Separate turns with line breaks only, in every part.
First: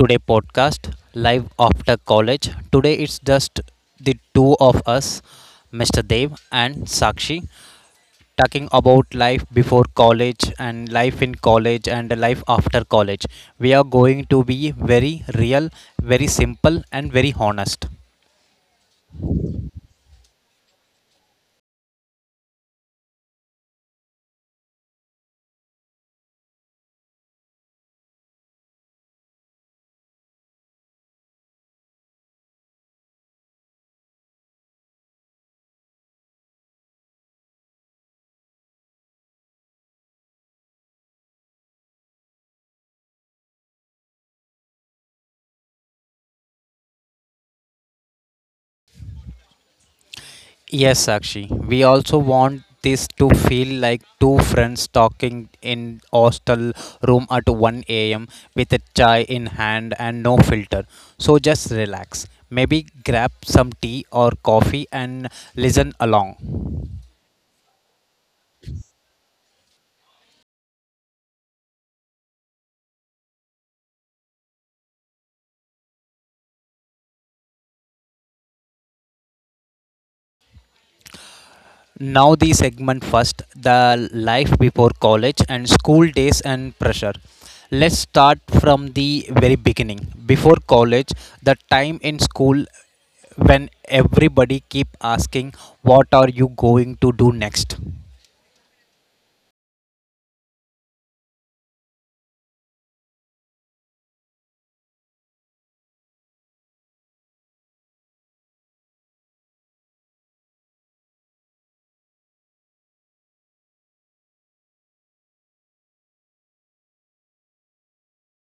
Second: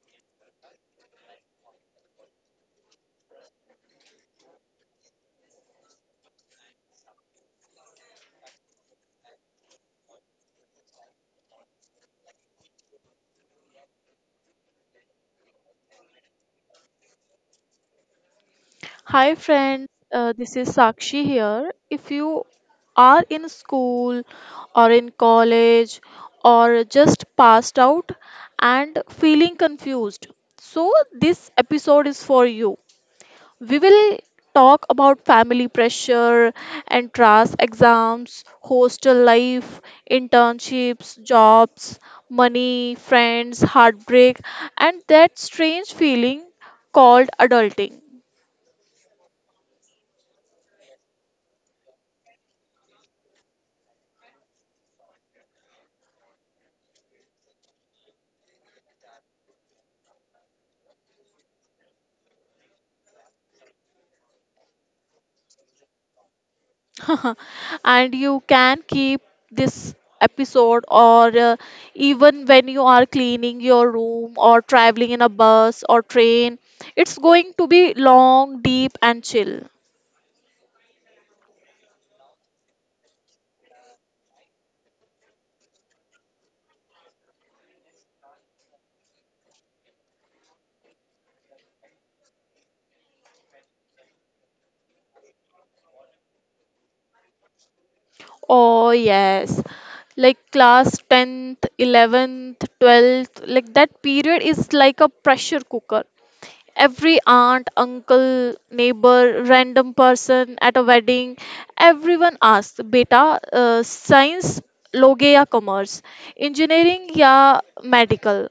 today podcast live after college. Today it's just the two of us, Mr. Dev and Sakshi, talking about life before college and life in college and life after college. We are going to be very real, very simple, and very honest.
Hi friends, this is Sakshi here. If you are in school or in college or just passed out and feeling confused, so this episode is for you. We will talk about family pressure, entrance exams, hostel life, internships, jobs, money, friends, heartbreak, and that strange feeling called adulting.
Yes, Sakshi. We also want this to feel like two friends talking in hostel room at 1 a.m. with a chai in hand and no filter. So just relax. Maybe grab some tea or coffee and listen along.
And you can keep this episode, or even when you are cleaning your room or traveling in a bus or train, it's going to be long, deep and chill.
Now the segment first, the life before college and school days and pressure. Let's start from the very beginning. Before college, the time in school when everybody keep asking what are you going to do next.
Oh yes, like class 10th, 11th, 12th, like that period is like a pressure cooker. Every aunt, uncle, neighbor, random person at a wedding, everyone asks, Beta, science लोगे या commerce engineering या medical.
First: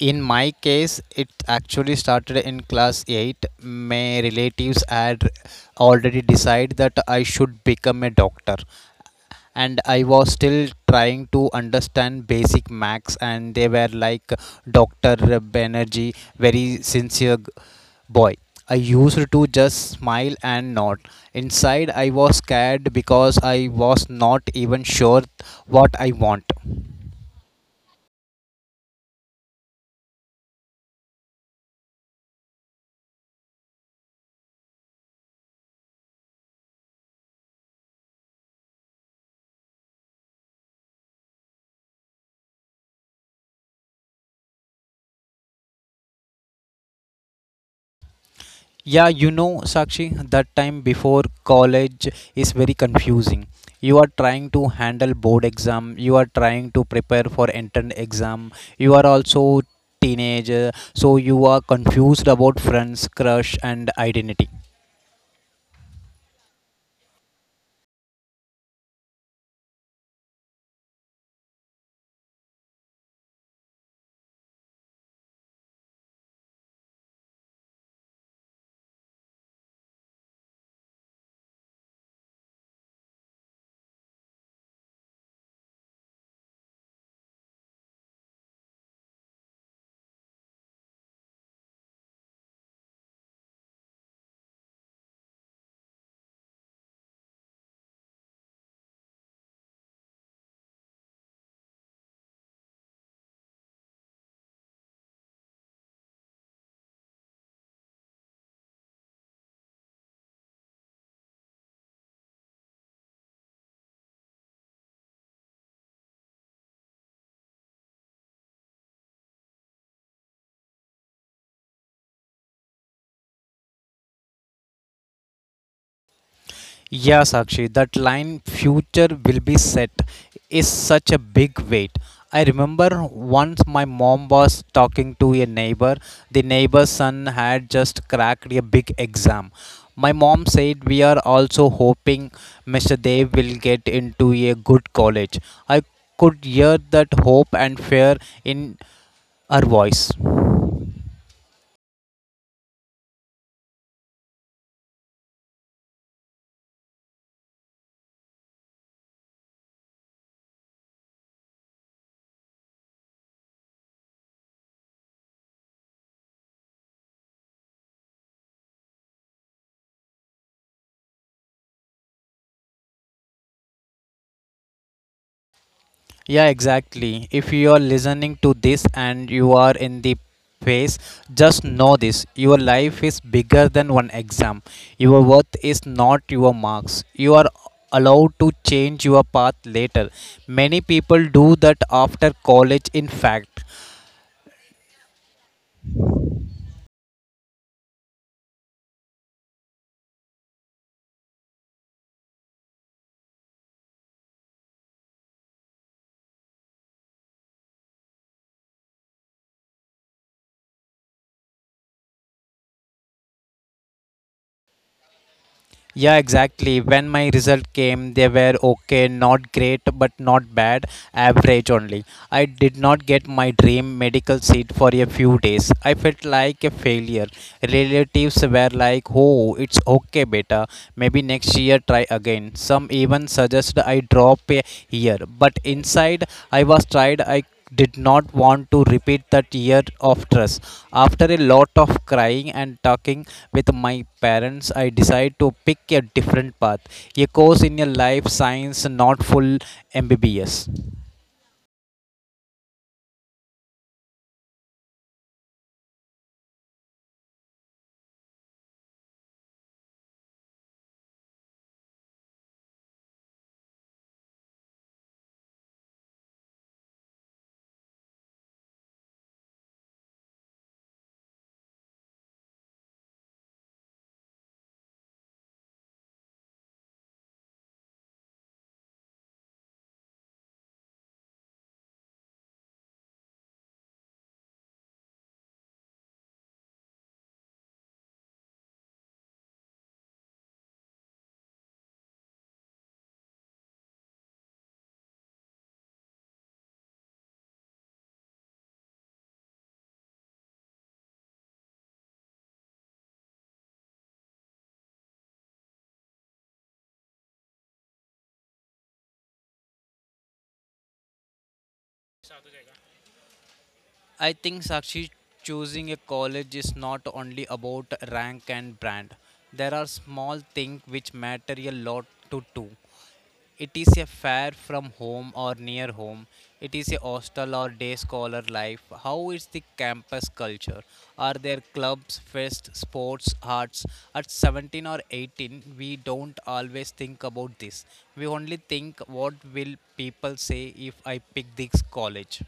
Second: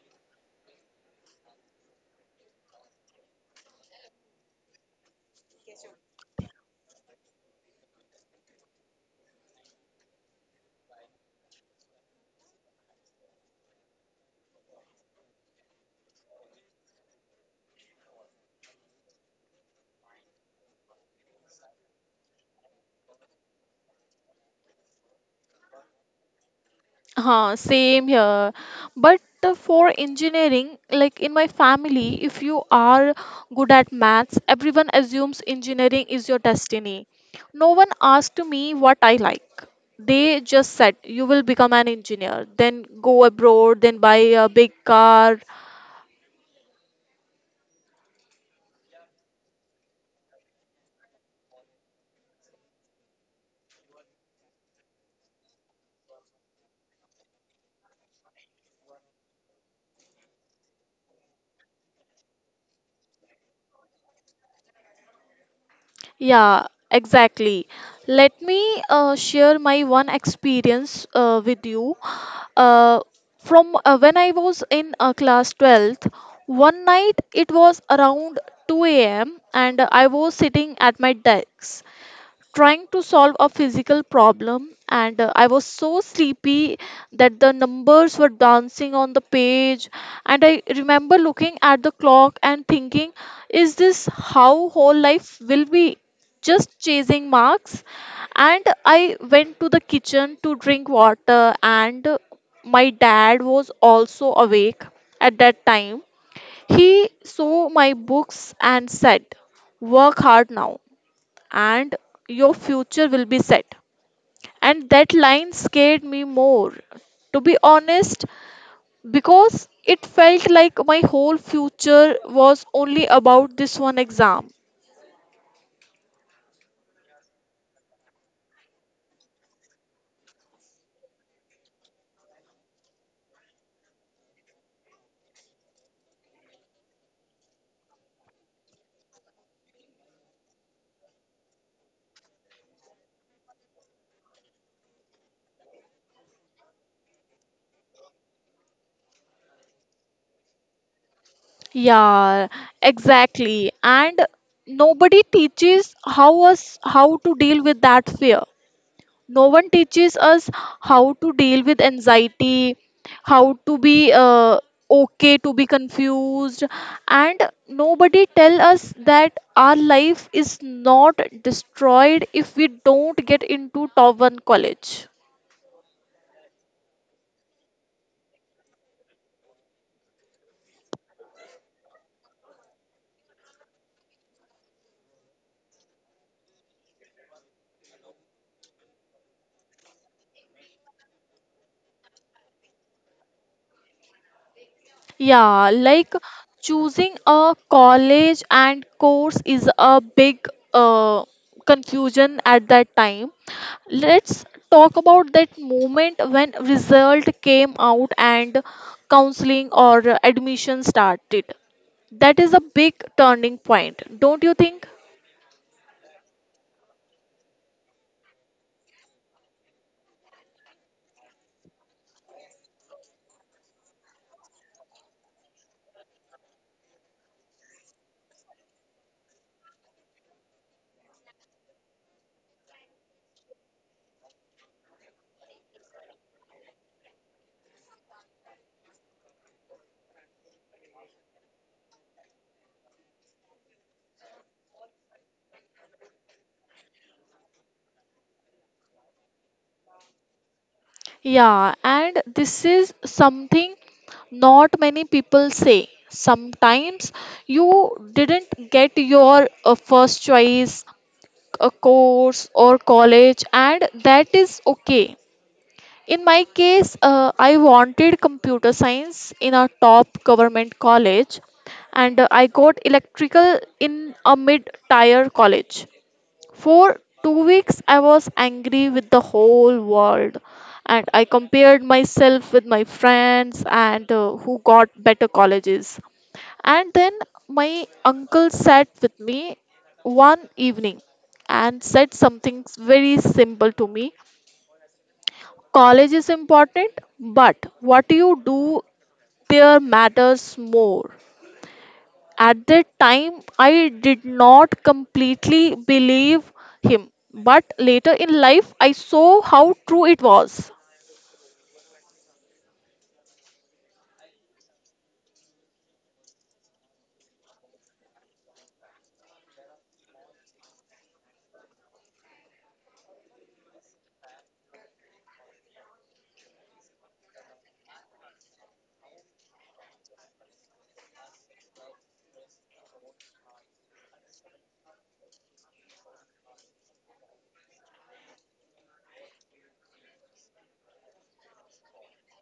In my case it actually started in class 8. My relatives had already decided that I should become a doctor, and I was still trying to understand basic max, and they were like, Dr. Banerjee, very sincere boy. I used to just smile and nod. Inside, I was scared because I was not even sure what I want.
Huh, same here. But for engineering, like in my family, if you are good at maths, everyone assumes engineering is your destiny. No one asked me what I like. They just said, you will become an engineer, then go abroad, then buy a big car.
Yeah, Sakshi, that time before college is very confusing. You are trying to handle board exam, you are trying to prepare for entrance exam, you are also teenager, so you are confused about friends, crush and identity.
Yeah, exactly. Let me share my one experience with you. Uh, from when I was in class 12th, one night it was around 2 a.m. and I was sitting at my desk trying to solve a physical problem, and I was so sleepy that the numbers were dancing on the page. And I remember looking at the clock and thinking, is this how whole life will be, just chasing marks? And I went to the kitchen to drink water, and my dad was also awake at that time. He saw my books and said, work hard now and your future will be set. And that line scared me more, to be honest, because it felt like my whole future was only about this one exam.
Yeah, Sakshi, that line future will be set is such a big weight. I remember once my mom was talking to a neighbor. The neighbor's son had just cracked a big exam. My mom said, we are also hoping Mr. Dev will get into a good college. I could hear that hope and fear in her voice.
Yeah, exactly. And nobody teaches how us how to deal with that fear. No one teaches us how to deal with anxiety, how to be okay to be confused, and nobody tell us that our life is not destroyed if we don't get into top one college.
Yeah, exactly. If you are listening to this and you are in the phase, just know this. Your life is bigger than one exam. Your worth is not your marks. You are allowed to change your path later. Many people do that after college, in fact.
Yeah, like choosing a college and course is a big uh, confusion at that time. Let's talk about that moment when result came out and counseling or admission started. That is a big turning point, don't you think?
Yeah, exactly. When my result came, they were okay, not great, but not bad, average only. I did not get my dream medical seat for a few days. I felt like a failure. Relatives were like, oh, it's okay, beta. Maybe next year try again. Some even suggested I drop a year. But inside, I was tired. I did not want to repeat that year of stress. After a lot of crying and talking with my parents, I decided to pick a different path, a course in a life science, not full MBBS.
Yeah, and this is something not many people say. Sometimes you didn't get your first choice, a course or college, and that is okay. In my case, I wanted computer science in a top government college, and I got electrical in a mid tier college. For 2 weeks I was angry with the whole world, and I compared myself with my friends and who got better colleges. And then my uncle sat with me one evening and said something very simple to me. College is important, but what you do there matters more. At that time, I did not completely believe him, but later in life, I saw how true it was.
I think, Sakshi, choosing a college is not only about rank and brand. There are small things which matter a lot to do. It is a fare from home or near home. It is a hostel or day scholar life. How is the campus culture? Are there clubs, fests, sports, arts? At 17 or 18, we don't always think about this. We only think what will people say if I pick this college.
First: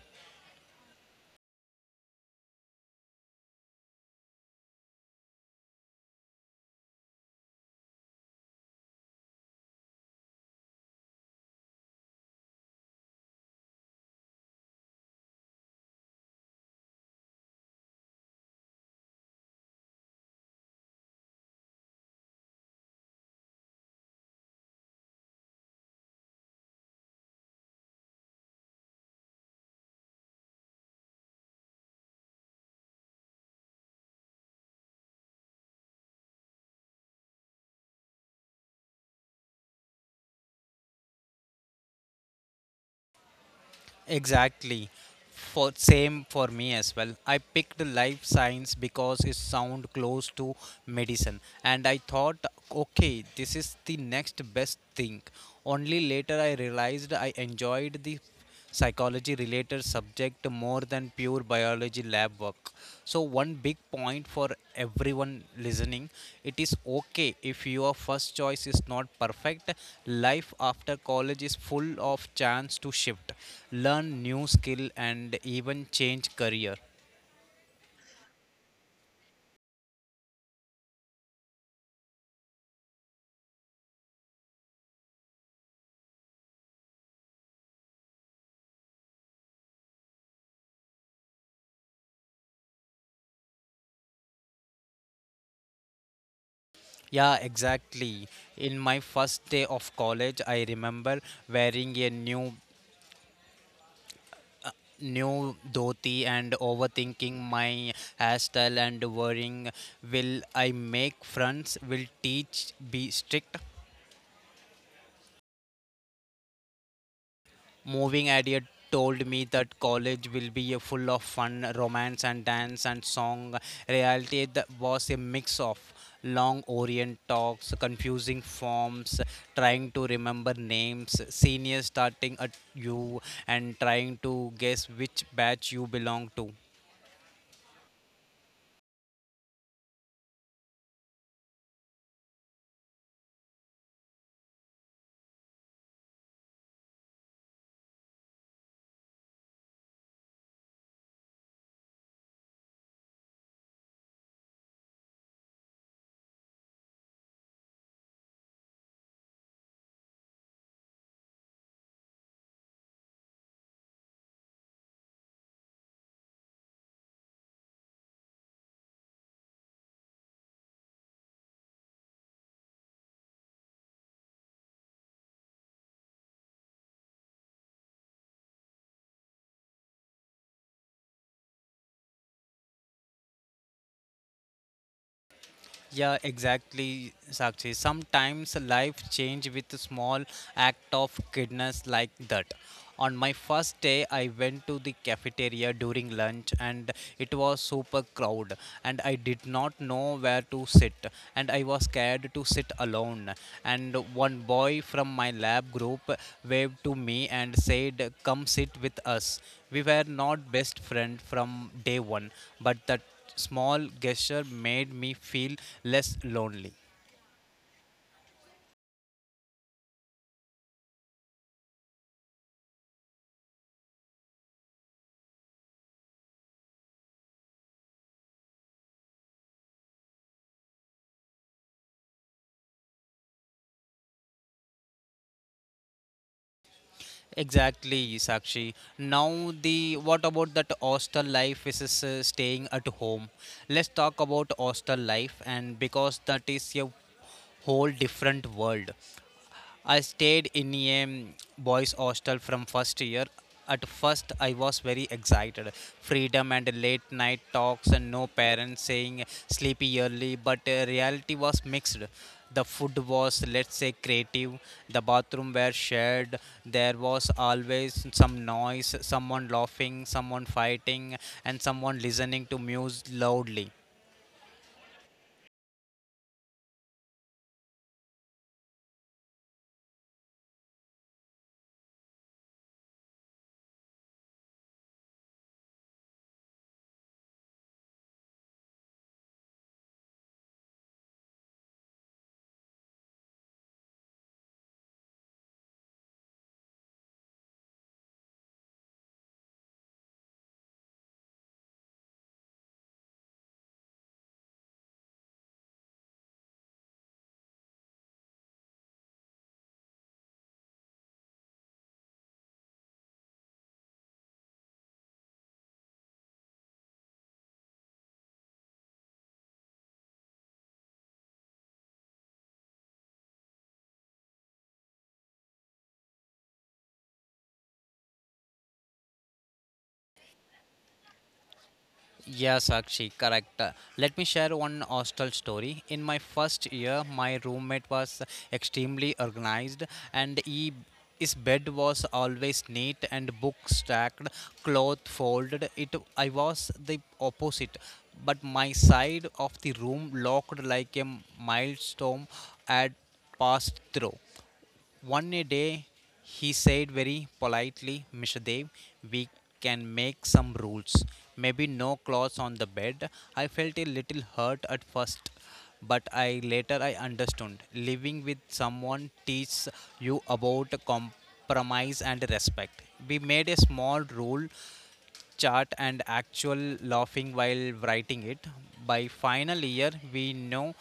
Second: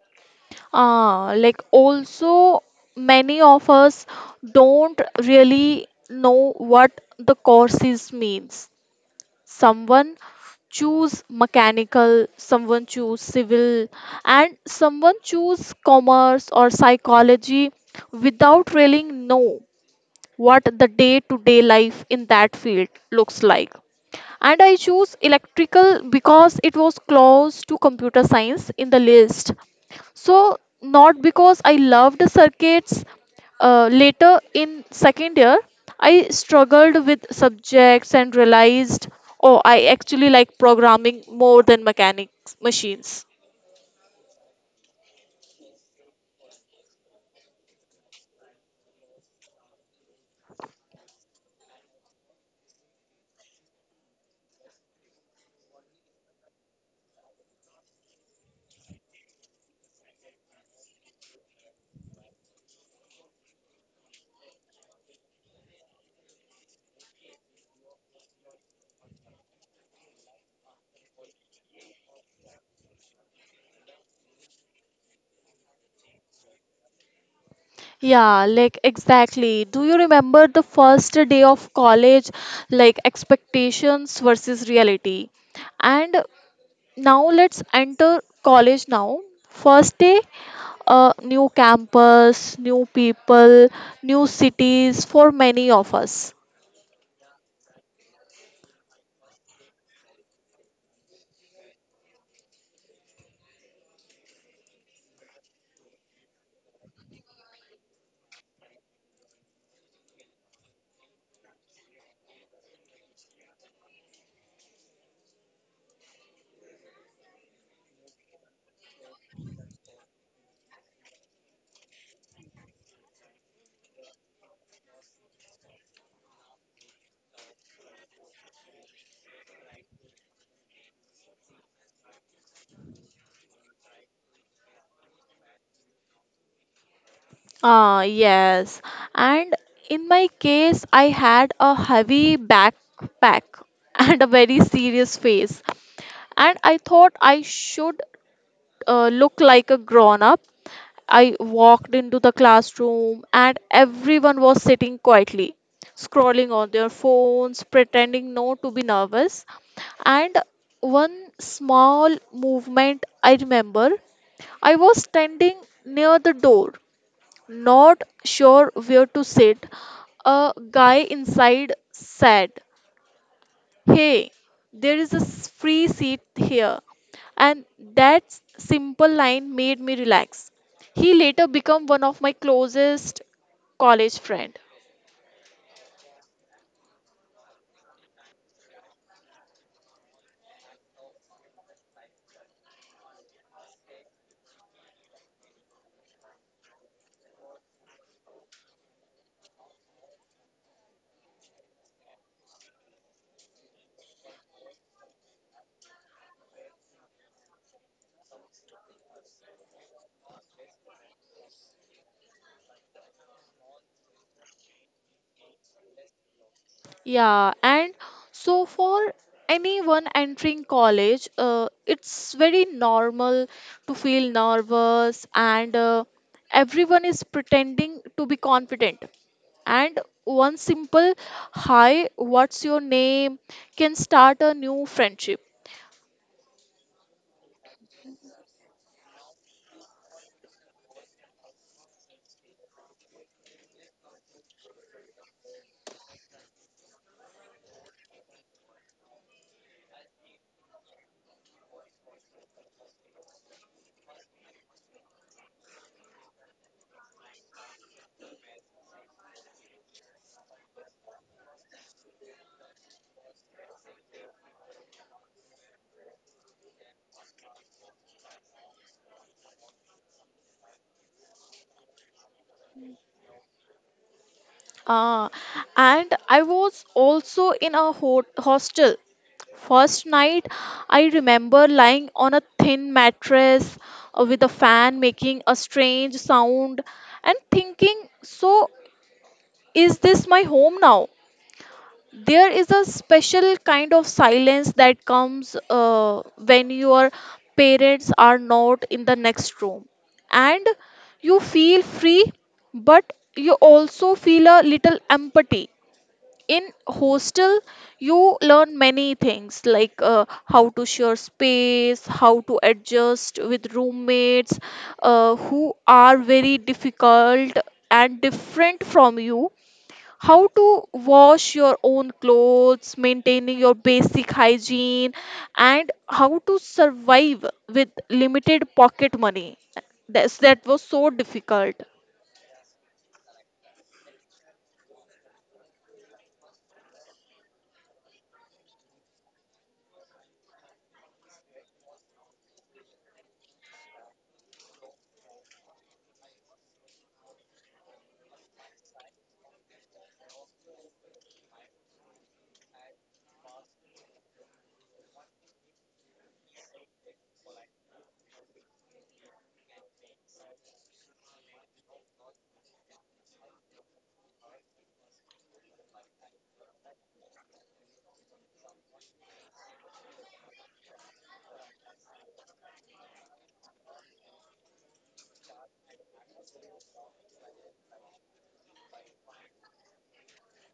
Ah, like also many of us don't really know what the courses means. Someone choose mechanical, someone choose civil, and someone choose commerce or psychology without really know what the day-to-day life in that field looks like. And I choose electrical because it was close to computer science in the list, so not because I loved circuits. Later in second year, I struggled with subjects and realized, oh, I actually like programming more than mechanics machines.
Exactly. For same for me as well. I picked life science because it sound close to medicine and I thought okay, this is the next best thing. Only later I realized I enjoyed the psychology related subject more than pure biology lab work. So, one big point for everyone listening, it is okay if your first choice is not perfect. Life after college is full of chance to shift, learn new skill, and even change career.
Yeah, like exactly. Do you remember the first day of college, like expectations versus reality? And now let's enter college now. First day, a new campus, new people, new cities for many of us.
Yeah, exactly. In my first day of college, I remember wearing a new dhoti and overthinking my hairstyle and worrying, will I make friends, will teach be strict. Moving idea told me that college will be a full of fun, romance, and dance and song. Reality, that was a mix of long orient talks, confusing forms, trying to remember names, seniors starting at you, and trying to guess which batch you belong to.
Ah, yes. And in my case, I had a heavy backpack and a very serious face. And I thought I should look like a grown up. I walked into the classroom and everyone was sitting quietly, scrolling on their phones, pretending not to be nervous. And one small movement I remember, I was standing near the door, not sure where to sit. A guy inside said, hey, there is a free seat here. And that simple line made me relax. He later became one of my closest college friend.
Yeah, exactly, Sakshi. Sometimes life change with a small act of kindness like that. On my first day, I went to the cafeteria during lunch and it was super crowd and I did not know where to sit and I was scared to sit alone. And one boy from my lab group waved to me and said, "Come sit with us." We were not best friend from day one, but that small gesture made me feel less lonely.
Yeah, and so for anyone entering college, it's very normal to feel nervous, and everyone is pretending to be confident. And one simple hi, what's your name can start a new friendship.
Exactly, Sakshi. Now the what about that hostel life is, staying at home. Let's talk about hostel life and because that is a whole different world. I stayed in a boys' hostel from first year. At first, I was very excited. Freedom and late night talks, and no parents saying sleepy early, but reality was mixed. The food was, let's say, creative. The bathroom were shared. There was always some noise, someone laughing, someone fighting, and someone listening to music loudly.
Uh, and I was also in a hostel. First night, I remember lying on a thin mattress with a fan making a strange sound and thinking, so is this my home now? There is a special kind of silence that comes when your parents are not in the next room. And you feel free, but you also feel a little empty. In hostel you learn many things, like how to share space, how to adjust with roommates who are very difficult and different from you, how to wash your own clothes, maintaining your basic hygiene, and how to survive with limited pocket money. That was so difficult.
Yes, Sakshi, correct. Let me share one hostel story. In my first year, my roommate was extremely organized and he his bed was always neat and books stacked, cloth folded. It I was the opposite, but my side of the room looked like a milestone had passed through. One a day, he said very politely, Mr. Dev, we can make some rules. Maybe no clothes on the bed. I felt a little hurt at first, but I later I understood. Living with someone teaches you about compromise and respect. We made a small rule chart and actual laughing while writing it. By final year, we know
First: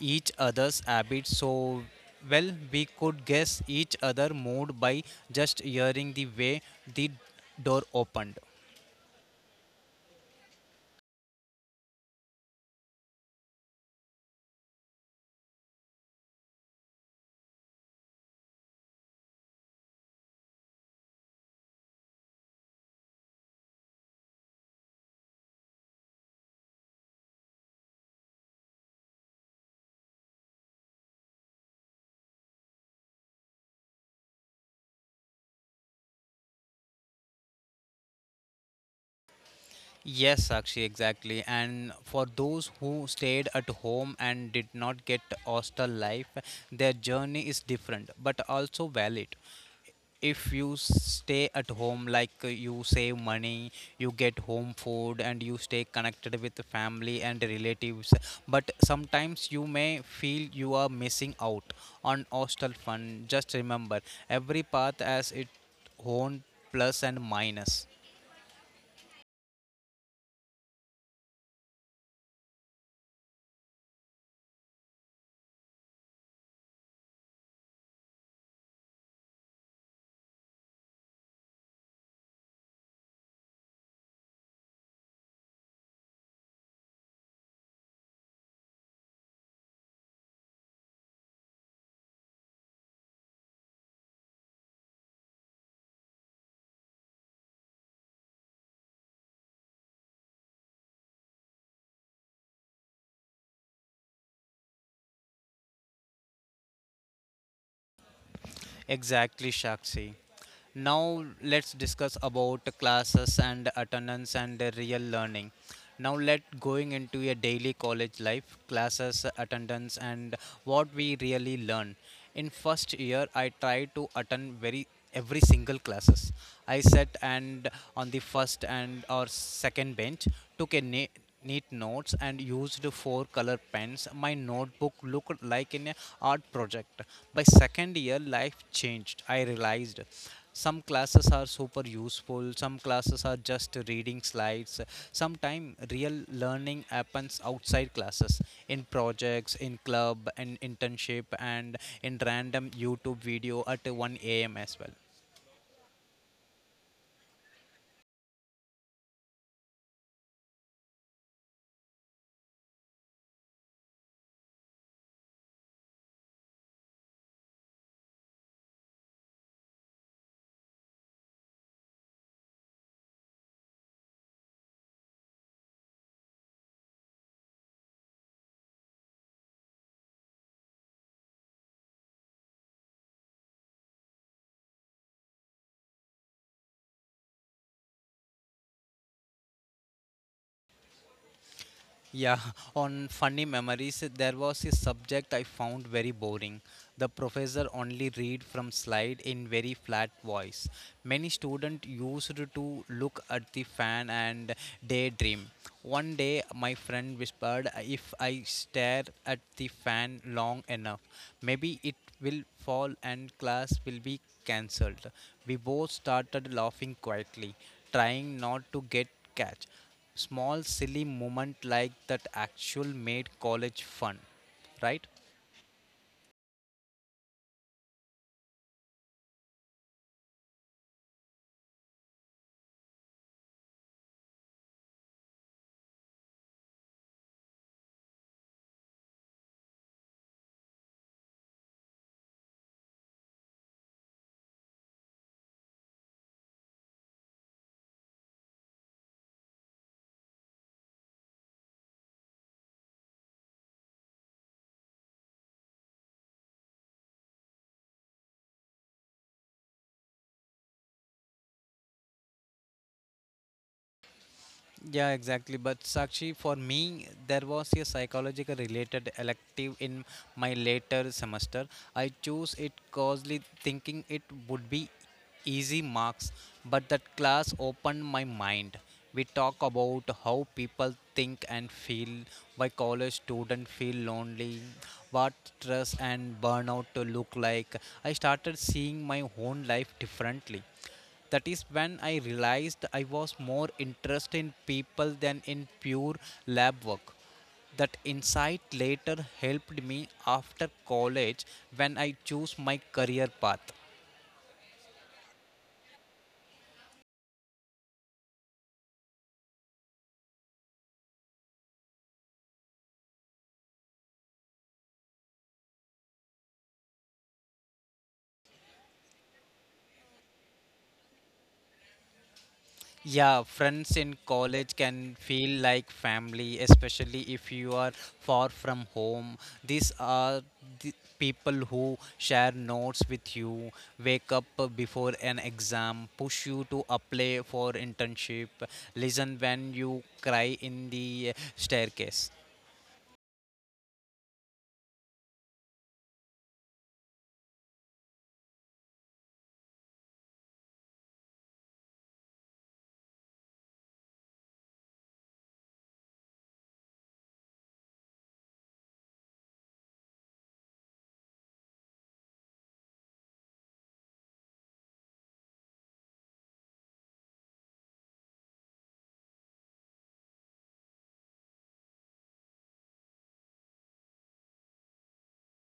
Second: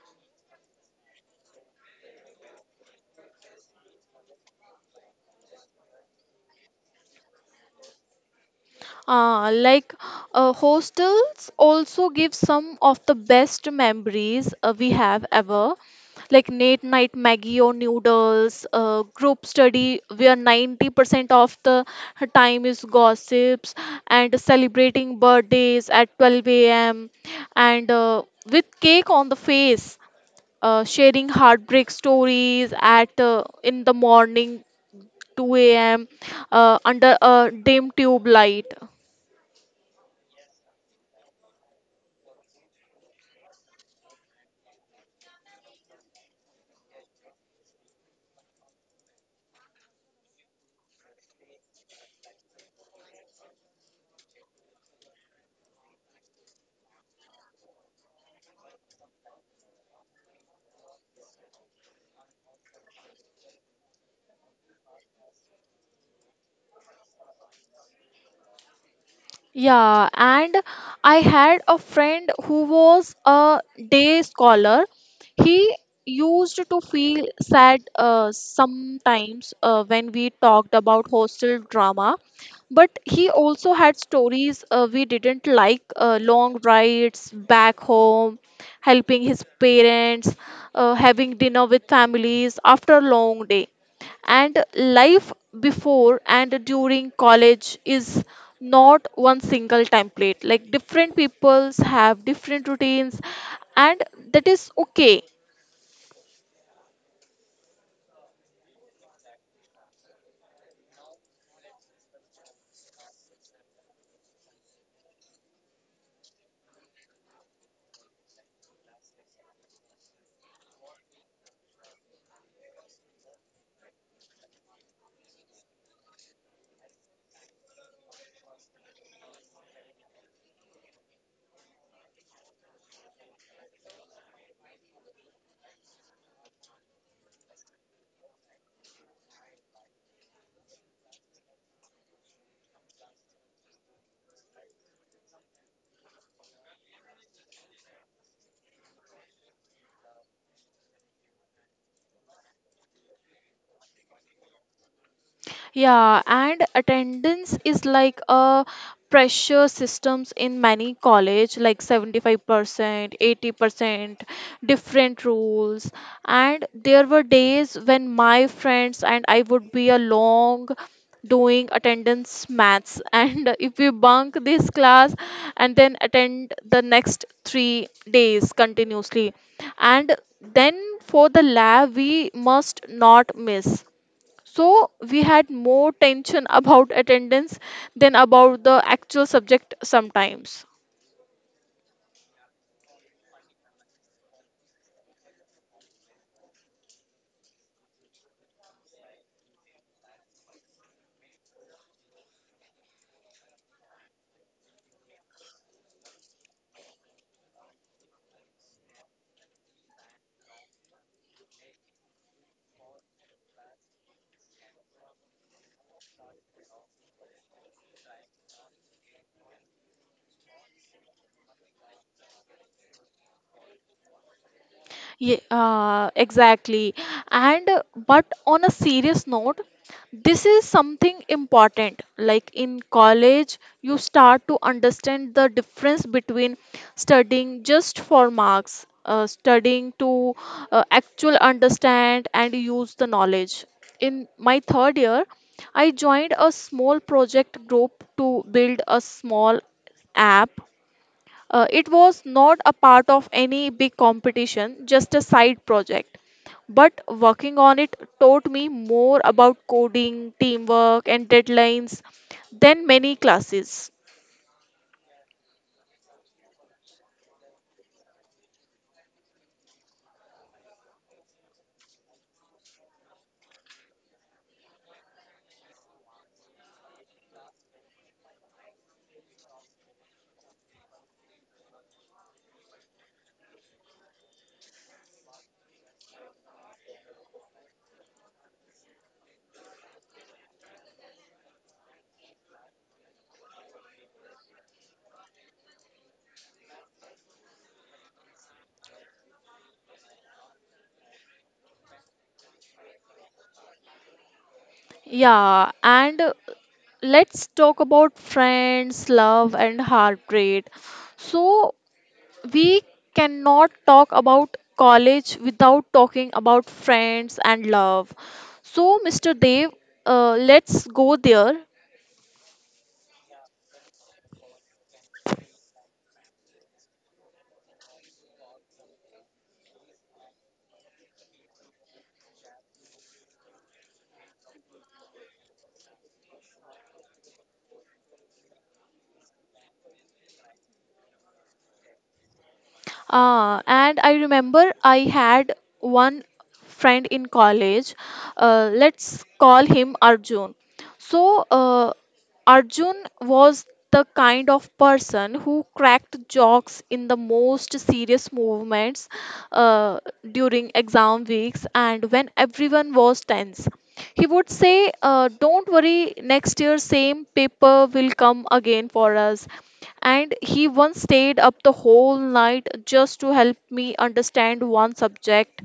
each other's habits so well we could guess each other's mood by just hearing the way the door opened.
Ah, like hostels also give some of the best memories we have ever, like late night Maggie or noodles, group study where 90% of the time is gossips, and celebrating birthdays at 12 a.m. and with cake on the face, sharing heartbreak stories at in the morning 2 a.m., under a dim tube light.
Yes, Sakshi, exactly. And for those who stayed at home and did not get hostel life, their journey is different but also valid. If you stay at home, like, you save money, you get home food, and you stay connected with the family and relatives. But sometimes you may feel you are missing out on hostel fun. Just remember, every path has its own plus and minus.
Yeah, and I had a friend who was a day scholar. He used to feel sad sometimes when we talked about hostel drama, but he also had stories we didn't, like long rides back home, helping his parents, having dinner with families after a long day. And life before and during college is not one single template. Like different peoples have different routines, and that is okay.
Exactly, Shakshi. Now let's discuss about classes and attendance and real learning. Now let going into a daily college life, classes, attendance and what we really learn. In first year I tried to attend very every single classes. I sat and on the first and or second bench, took neat notes and used four color pens. My notebook looked like an art project. By second year, life changed. I realized some classes are super useful, some classes are just reading slides. Sometimes real learning happens outside classes, in projects, in club, in internship, and in random YouTube video at 1 a.m. as well.
Yeah, and attendance is like a pressure systems in many college, like 75%, 80%, different rules. And there were days when my friends and I would be along doing attendance maths and if we bunk this class and then attend the next 3 days continuously and then for the lab we must not miss, so we had more tension about attendance than about the actual subject sometimes.
Yeah, on funny memories, there was a subject I found very boring. The professor only read from slide in very flat voice. Many students used to look at the fan and daydream. One day, my friend whispered, "If I stare at the fan long enough, maybe it will fall and class will be cancelled." We both started laughing quietly, trying not to get catch. Small silly moment like that actual made college fun, right?
Yeah, exactly. And but on a serious note, this is something important. Like in college, you start to understand the difference between studying just for marks, studying to actual understand and use the knowledge. In my third year, I joined a small project group to build a small app. It was not a part of any big competition, just a side project. But working on it taught me more about coding, teamwork, and deadlines than many classes.
Yeah, exactly. But Sakshi, for me, there was a psychological related elective in my later semester. I chose it causally thinking it would be easy marks, but that class opened my mind. We talk about how people think and feel, why college students feel lonely, what stress and burnout to look like. I started seeing my own life differently. That is when I realized I was more interested in people than in pure lab work. That insight later helped me after college when I chose my career path.
Yeah, and let's talk about friends, love, and heart rate. So, we cannot talk about college without talking about friends and love. So, Mr. Dev, let's go there.
Yeah, friends in college can feel like family, especially if you are far from home. These are the people who share notes with you, wake up before an exam, push you to apply for internship, listen when you cry in the staircase.
Ah, and I remember I had one friend in college. Let's call him Arjun. So Arjun was the kind of person who cracked jokes in the most serious movements uh, during exam weeks and when everyone was tense. He would say, don't worry, next year, same paper will come again for us. And he once stayed up the whole night just to help me understand one subject,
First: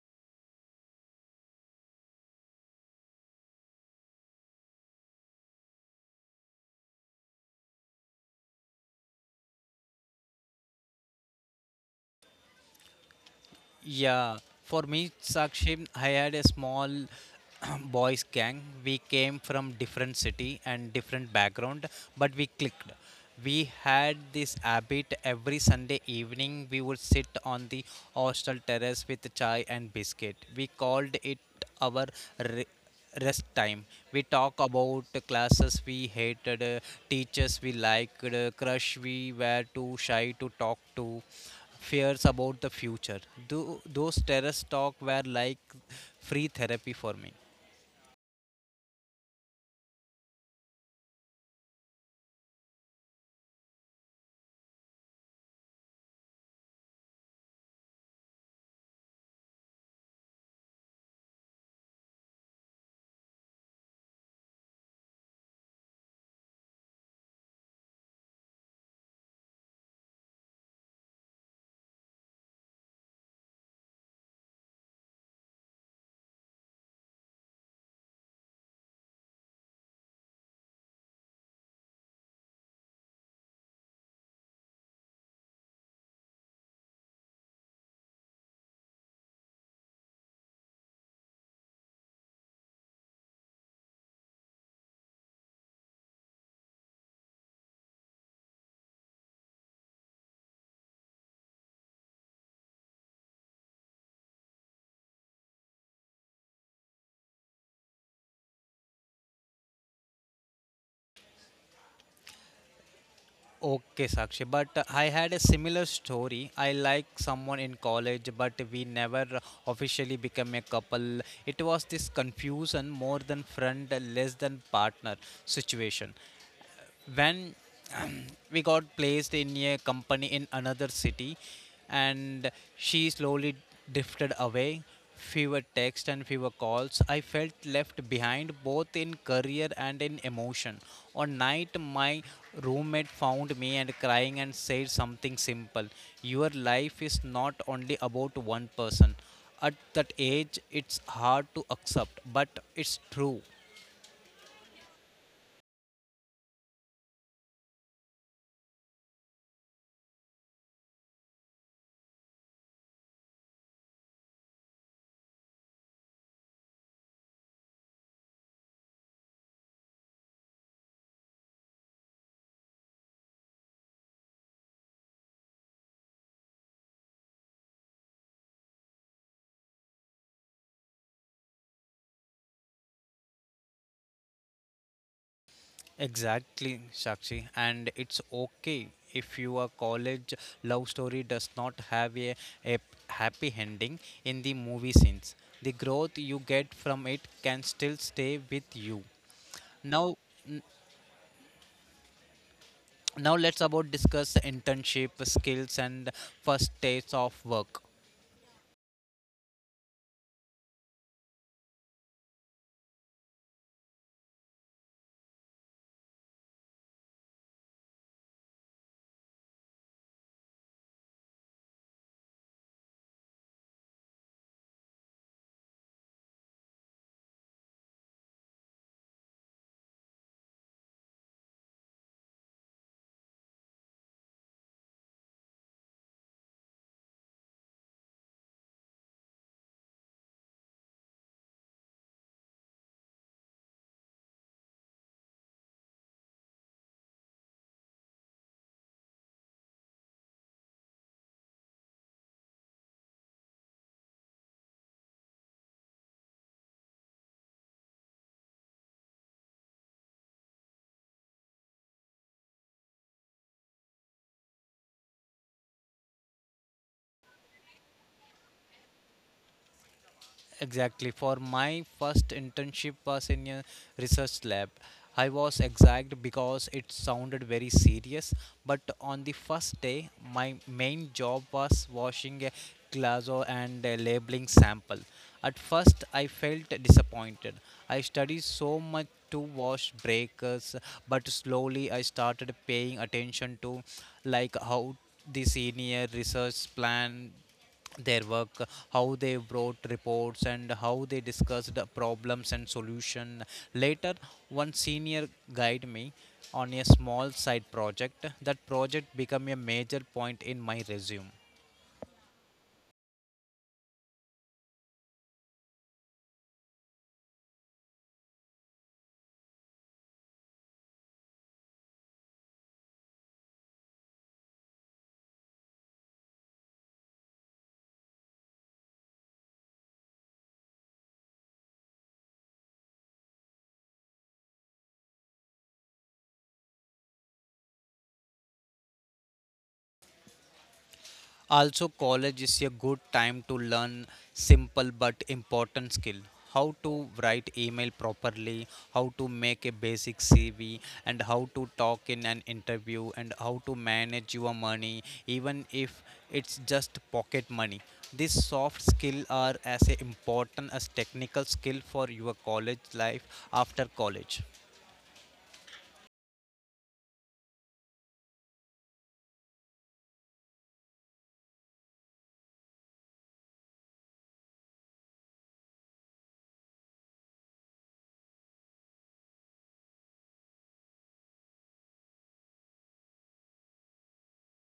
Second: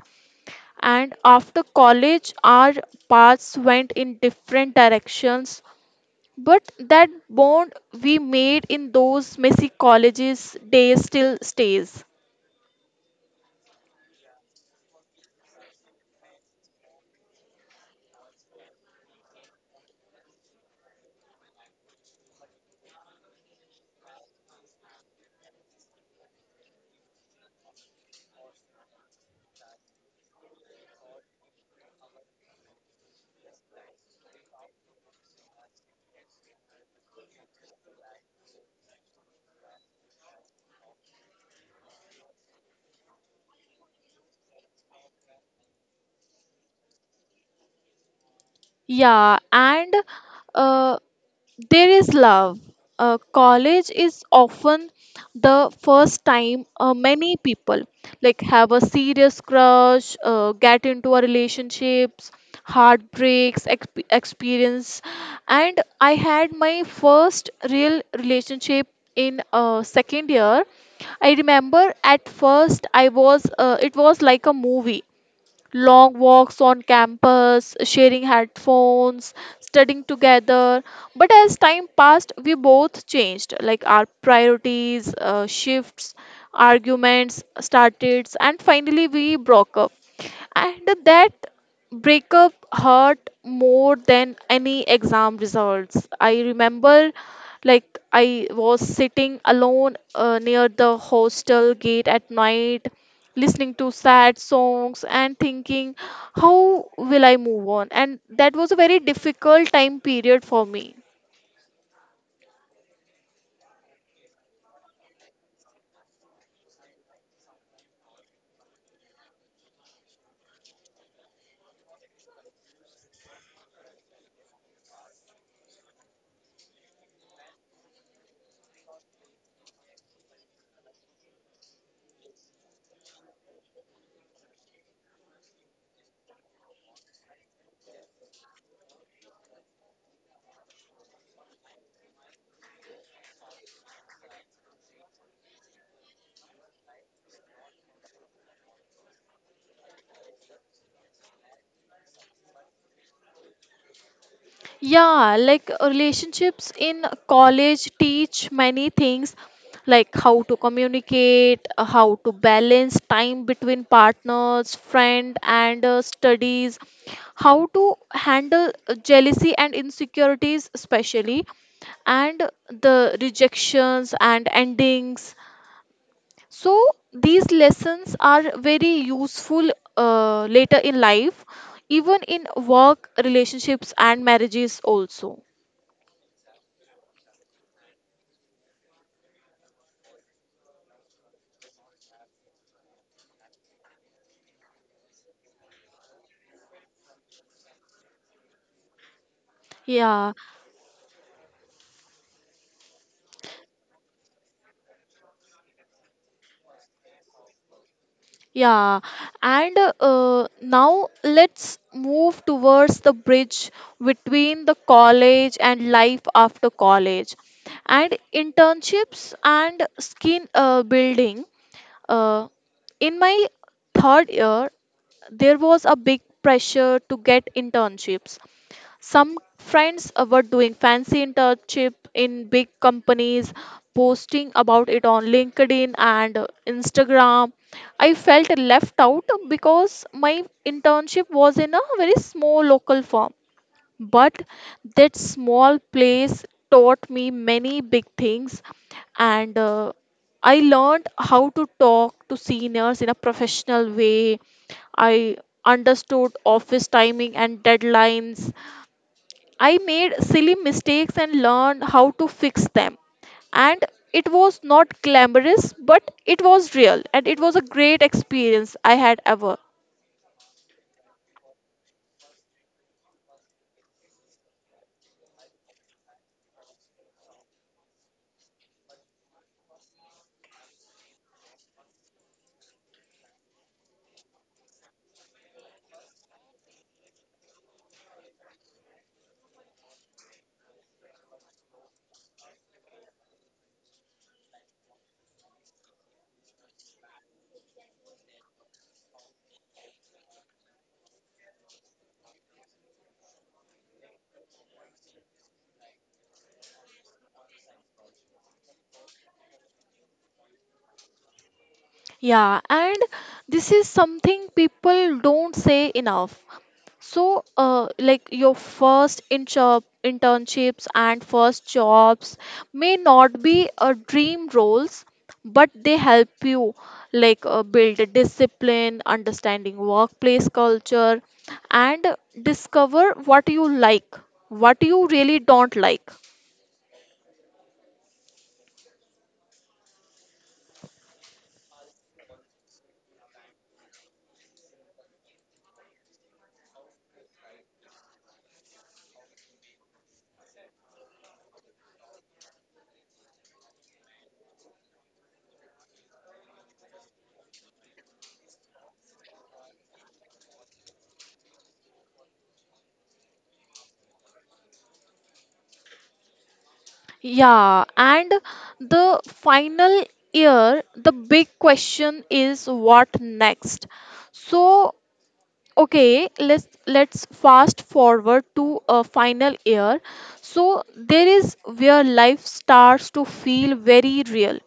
and after college our paths went in different directions, but that bond we made in those messy colleges days still stays.
Yeah, for me, Sakshi, I had a small boys gang. We came from different city and different background, but we clicked. We had this habit every Sunday evening. We would sit on the hostel terrace with chai and biscuit. We called it our rest time. We talk about the classes we hated, teachers we liked, crush we were too shy to talk to, fears about the future. Those terrace talk were like free therapy for me.
Yeah, and uh, there is love. College is often the first time many people, like, have a serious crush, get into a relationships, heartbreaks, experience, and I had my first real relationship in second year. I remember at first I was it was like a movie, long walks on campus, sharing headphones, studying together. But as time passed, we both changed. Like our priorities, shifts, arguments started, and finally we broke up. And that breakup hurt more than any exam results. I remember, like, I was sitting alone near the hostel gate at night, listening to sad songs and thinking, how will I move on? And that was a very difficult time period for me.
Okay, Sakshi, but I had a similar story. I like someone in college, but we never officially became a couple. It was this confusion, more than friend, less than partner situation. When we got placed in a company in another city and she slowly drifted away, fewer texts and fewer calls, I felt left behind both in career and in emotion. On night my roommate found me and crying and said something simple, your life is not only about one person. At that age it's hard to accept, but it's true.
Yeah, like relationships in college teach many things, like how to communicate, how to balance time between partners, friend, and studies, how to handle jealousy and insecurities, especially, and the rejections and endings. So these lessons are very useful later in life, even in work, relationships, and marriages also.
Exactly, Shakshi. And it's okay if your college love story does not have a happy ending in the movie scenes. The growth you get from it can still stay with you. Now,
Yeah,
n- now let's about discuss internship skills and first days of work.
yeah. And now let's move towards the bridge between the college and life after college, and internships and skin building. Uh, in my third year, there was a big pressure to get internships. Some friends were doing fancy internship in big companies, posting about it on LinkedIn and Instagram. I felt left out because my internship was in a very small local firm. But that small place taught me many big things, and I learned how to talk to seniors in a professional way. I understood office timing and deadlines. I made silly mistakes and learned how to fix them. And it was not glamorous, but it was real and it was a great experience I had ever.
Exactly. For my first internship was in a research lab. I was exact because it sounded very serious, but on the first day, my main job was washing a glazo and a labeling sample. At first, I felt disappointed. I studied so much to wash breakers, but slowly I started paying attention to, like, how the senior research plan their work, how they wrote reports, and how they discussed the problems and solution. Later one senior guided me on a small side project. That project became a major point in my resume.
Yeah, and this is something people don't say enough. So, like your first internships and first jobs may not be dream roles, but they help you, like build a discipline, understanding workplace culture, and discover what you like, what you really don't like.
Also, college is a good time to learn simple but important skill. How to write email properly, how to make a basic CV, and how to talk in an interview, and how to manage your money, even if it's just pocket money. These soft skills are as important as technical skill for your college life after college.
Yeah, and the final year, the big question is what next? So, okay, let's fast forward to a final year. So there is where life starts to feel very real,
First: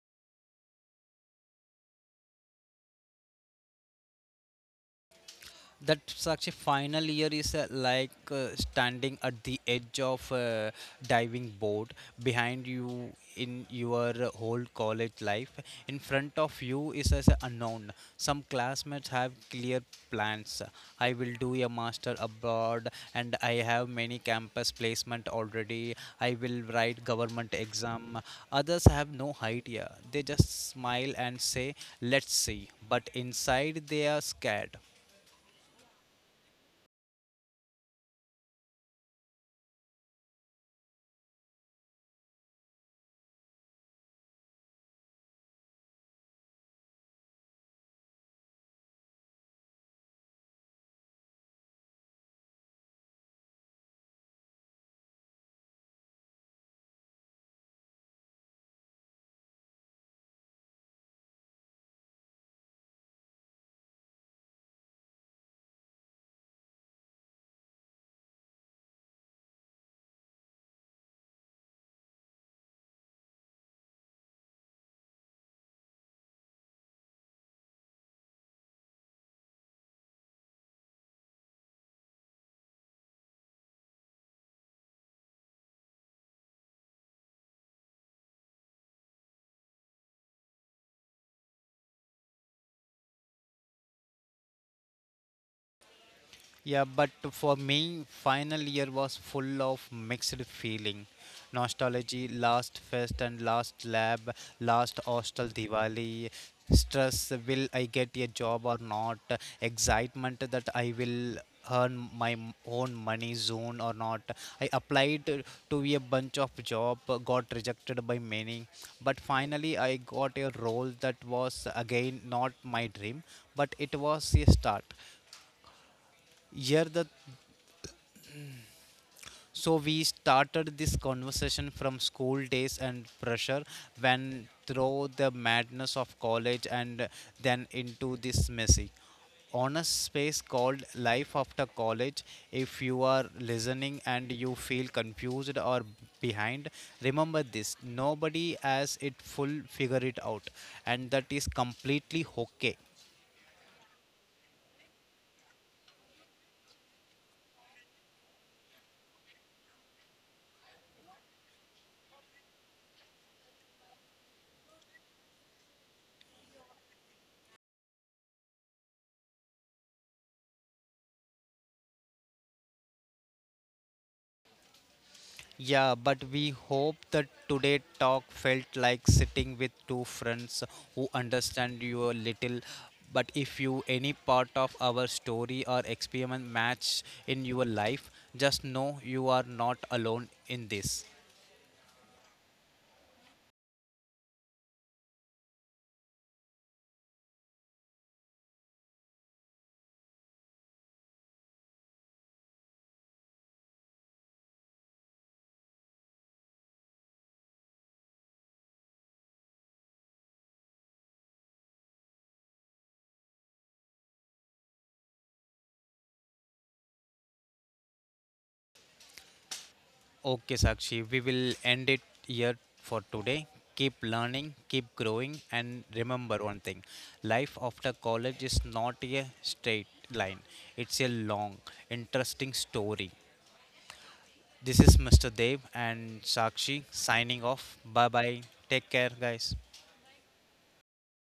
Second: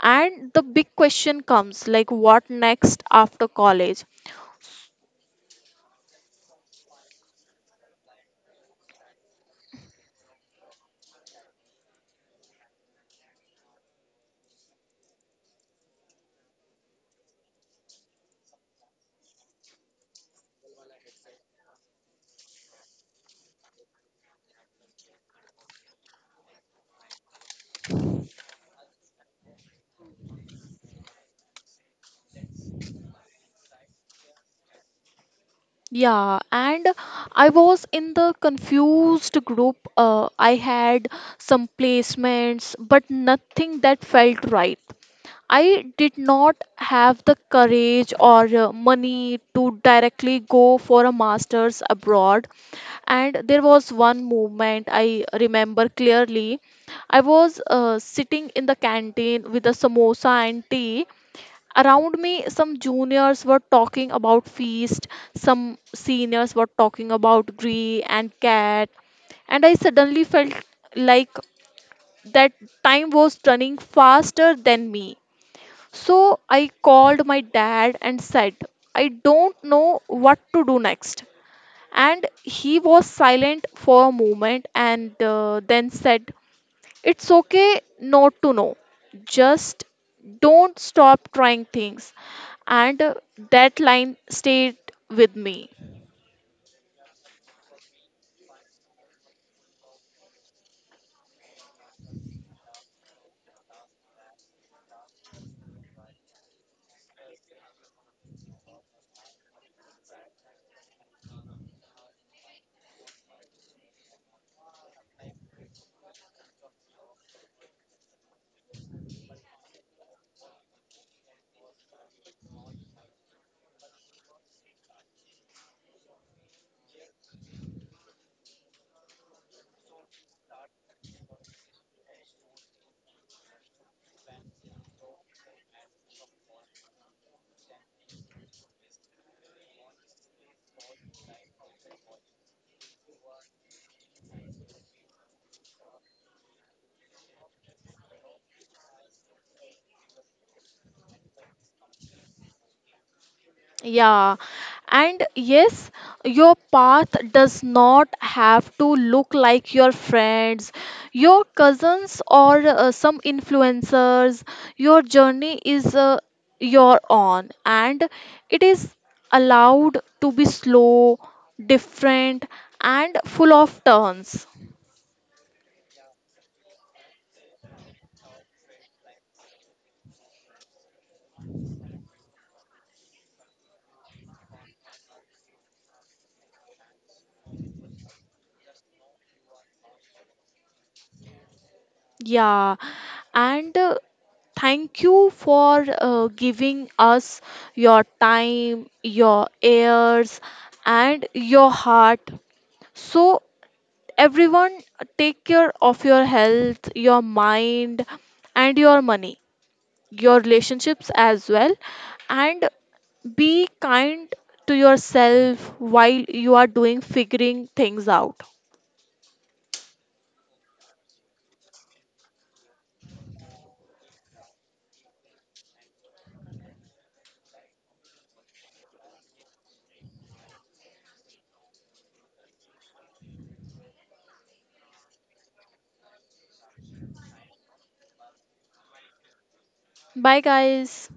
and the big question comes, like what next after college?
That such a final year is, like, standing at the edge of a diving board. Behind you in your whole college life, in front of you is as a unknown. Some classmates have clear plans. I will do a master abroad and I have many campus placement already. I will write government exam. Others have no idea, they just smile and say let's see, but inside they are scared.
Yeah, and I was in the confused group. I had some placements, but nothing that felt right. I did not have the courage or money to directly go for a master's abroad. And there was one moment I remember clearly. I was sitting in the canteen with a samosa and tea. Around me, some juniors were talking about feast, some seniors were talking about Gree and Cat, and I suddenly felt like that time was running faster than me. So I called my dad and said, I don't know what to do next. And he was silent for a moment and then said, it's okay not to know. Just don't stop trying things. And that line stayed with me.
Yeah, but for me, final year was full of mixed feeling. Nostalgy, last fest and last lab, last hostel Diwali, stress, will I get a job or not, excitement that I will earn my own money soon or not. I applied to a bunch of job, got rejected by many, but finally I got a role that was again not my dream, but it was a start. Here the So we started this conversation from school days and pressure, when through the madness of college, and then into this messy honest space called life after college. If you are listening and you feel confused or behind, remember this, nobody has it full figure it out, and that is completely okay.
Yeah, and yes, your path does not have to look like your friends, your cousins, or some influencers. Your journey is your own, and it is allowed to be slow, different, and full of turns.
Yeah, but we hope that today talk felt like sitting with two friends who understand you a little. But if you any part of our story or experiment match in your life, just know you are not alone in this.
Yeah, and thank you for giving us your time, your ears, and your heart. So, everyone, take care of your health, your mind, and your money, your relationships as well, and be kind to yourself while you are doing figuring things out.
Okay, Sakshi, we will end it here for today. Keep learning, keep growing, and remember one thing, life after college is not a straight line, it's a long, interesting story. This is Mr. Dev and Sakshi signing off. Bye bye. Take care, guys.
Bye, guys.